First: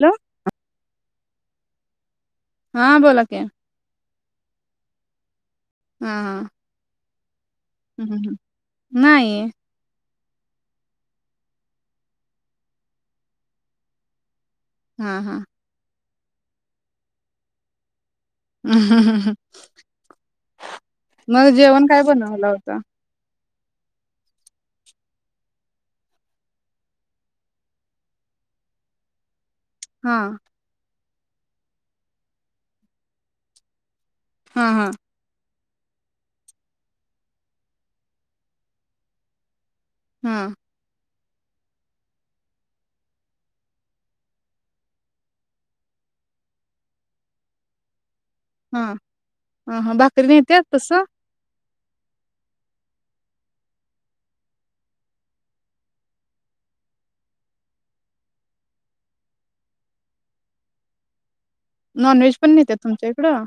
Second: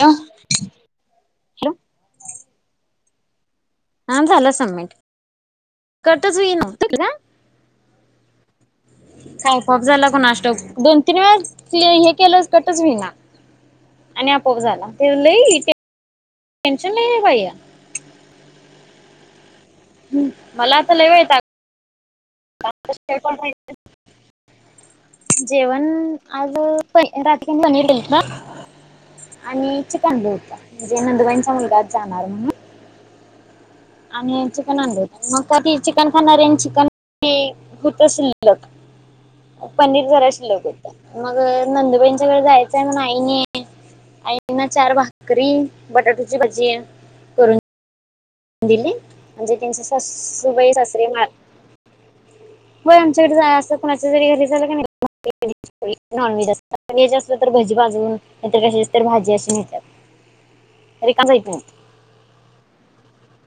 आ hello. [unintelligible] हां बोला की. हा झालं सबमिट. [unintelligible] हम् हम् सावकाश झाल्यात. कुणास ठाऊक, दोन तीन वेळा ते हे केलंच कटच होईना आणि आप् पोप झाला हा हा. [unintelligible] टेन्शन लई ये बया. ह ह ह ह. हम्म मला आता लय वैताग जेवण काय बन [unintelligible] जेवण आज पण [unintelligible] आणि चिकन हा आणलं होतं. ते नंदवाइंचा मुलगा जाणार म्हणून आणि हा चिकन हा आणलं होतं मग. काकी चिकन खाणाऱ्यांची [unintelligible] होत शिल्लक. पनीर जरा हा शिल्लक होतं. मग नंदुबाईंच्याकडे जायचंय मग आईने आईंना चार भाकरी बटाट्याची भजी करून दिली हा. म्हणजे ह त्यांचे हा भाकरी नेत्यात सास्सूबाई तसं सासरे माळ व्हय आमच्याकडे जायचं कुणाच्यातरी घरी झालं का नाही [unintelligible] नॉन व्हेज अस [unintelligible] असलं तर बुरजी भाजून नाहीतर कशाची तर भाजी अशी नेतात रिका जाईत नाही. नॉन व्हेज पण नेत्यात तुमच्या इकडं?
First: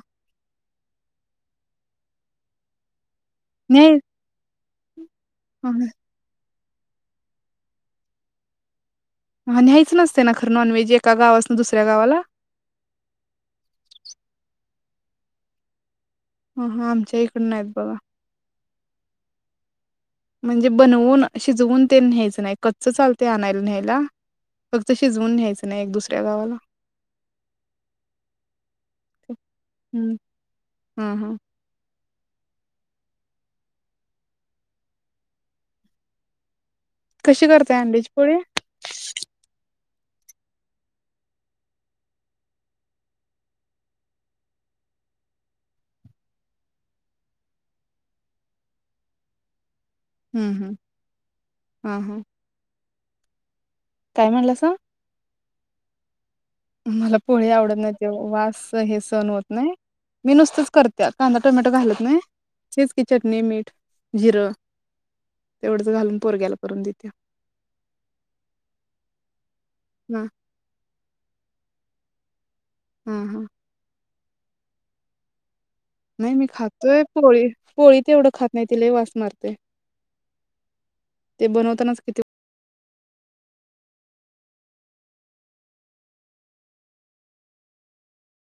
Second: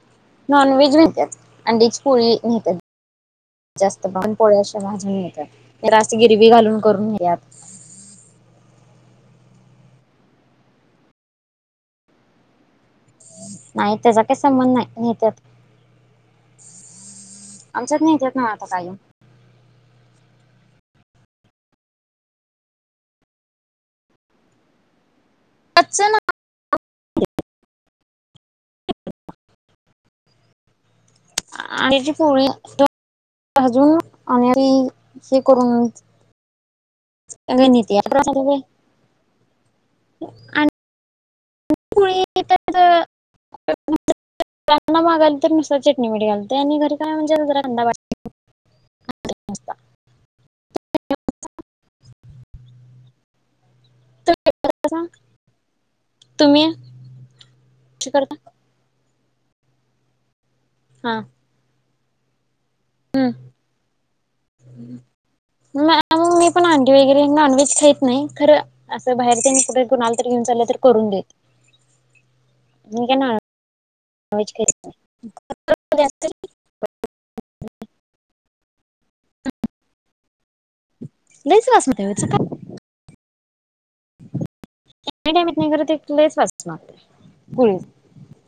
Non veg न्हेत्यात. अंडीची पोळी न्हेत्यात. नाही. जास्त पन पोळ्या अशा भाजून येतात. रास्त गिरवी घालून करून घ्यात हं न्याहायचं नसतय ना खरं नॉनव्हेज एका गावास्नं दुसऱ्या गावाला? नाही त्याजा काही संबंध नाही न्हेत्यात. हं हां आमच्या इकडून आहेत बगा. ना आता काय म्हणजे बनवून शिजवून तेन न्ह्यायचं नाही. कच्च चालतंय आणायल् न्ह्यायला. फक्त शिजवून न्यायचं नाही एक कच्चं दुसऱ्या गावाला. हम्, हां-हां आणेची पोळी [unintelligible] भाजून आण [unintelligible] हे करून कशी करताय गणित अंड्याची पोळी? आन् [unintelligible] मागायलीत तर नुसतं चटणी मिठ घालतोय आणि [unintelligible] हम्-हम्, हं-हं काय तुम्ही म्हणलासा? करता का? तुम्ही मला पोळी आवडत नाही कशी त्याळ करता वास हे सन होत नाही. मी नुसतंच करत्या हा कांदा टोमॅटो घालत् नही तेच की हम्म. चटणी, मीठ, जिरं. तेवढंच नॅआ घालून म् मी पोरग्याला पण करून अंडी देत्या वगैरे नॉनव्हेज खाईत नाही, खरं असं बाहेर तेन कुठं कुणाला हा तर घेऊन चाललं तर करून देते. मी हा काय नॉन् हा व्हेज करीत नाही. नाही मी खातोय पोळी, पोळी तेवढं खात नाहीत. ते लई वास मारतंय. लयच वास [unintelligible] चं का? [unintelligible] टोमॅटो नाही खर ते लयच वास मारते. पोळी.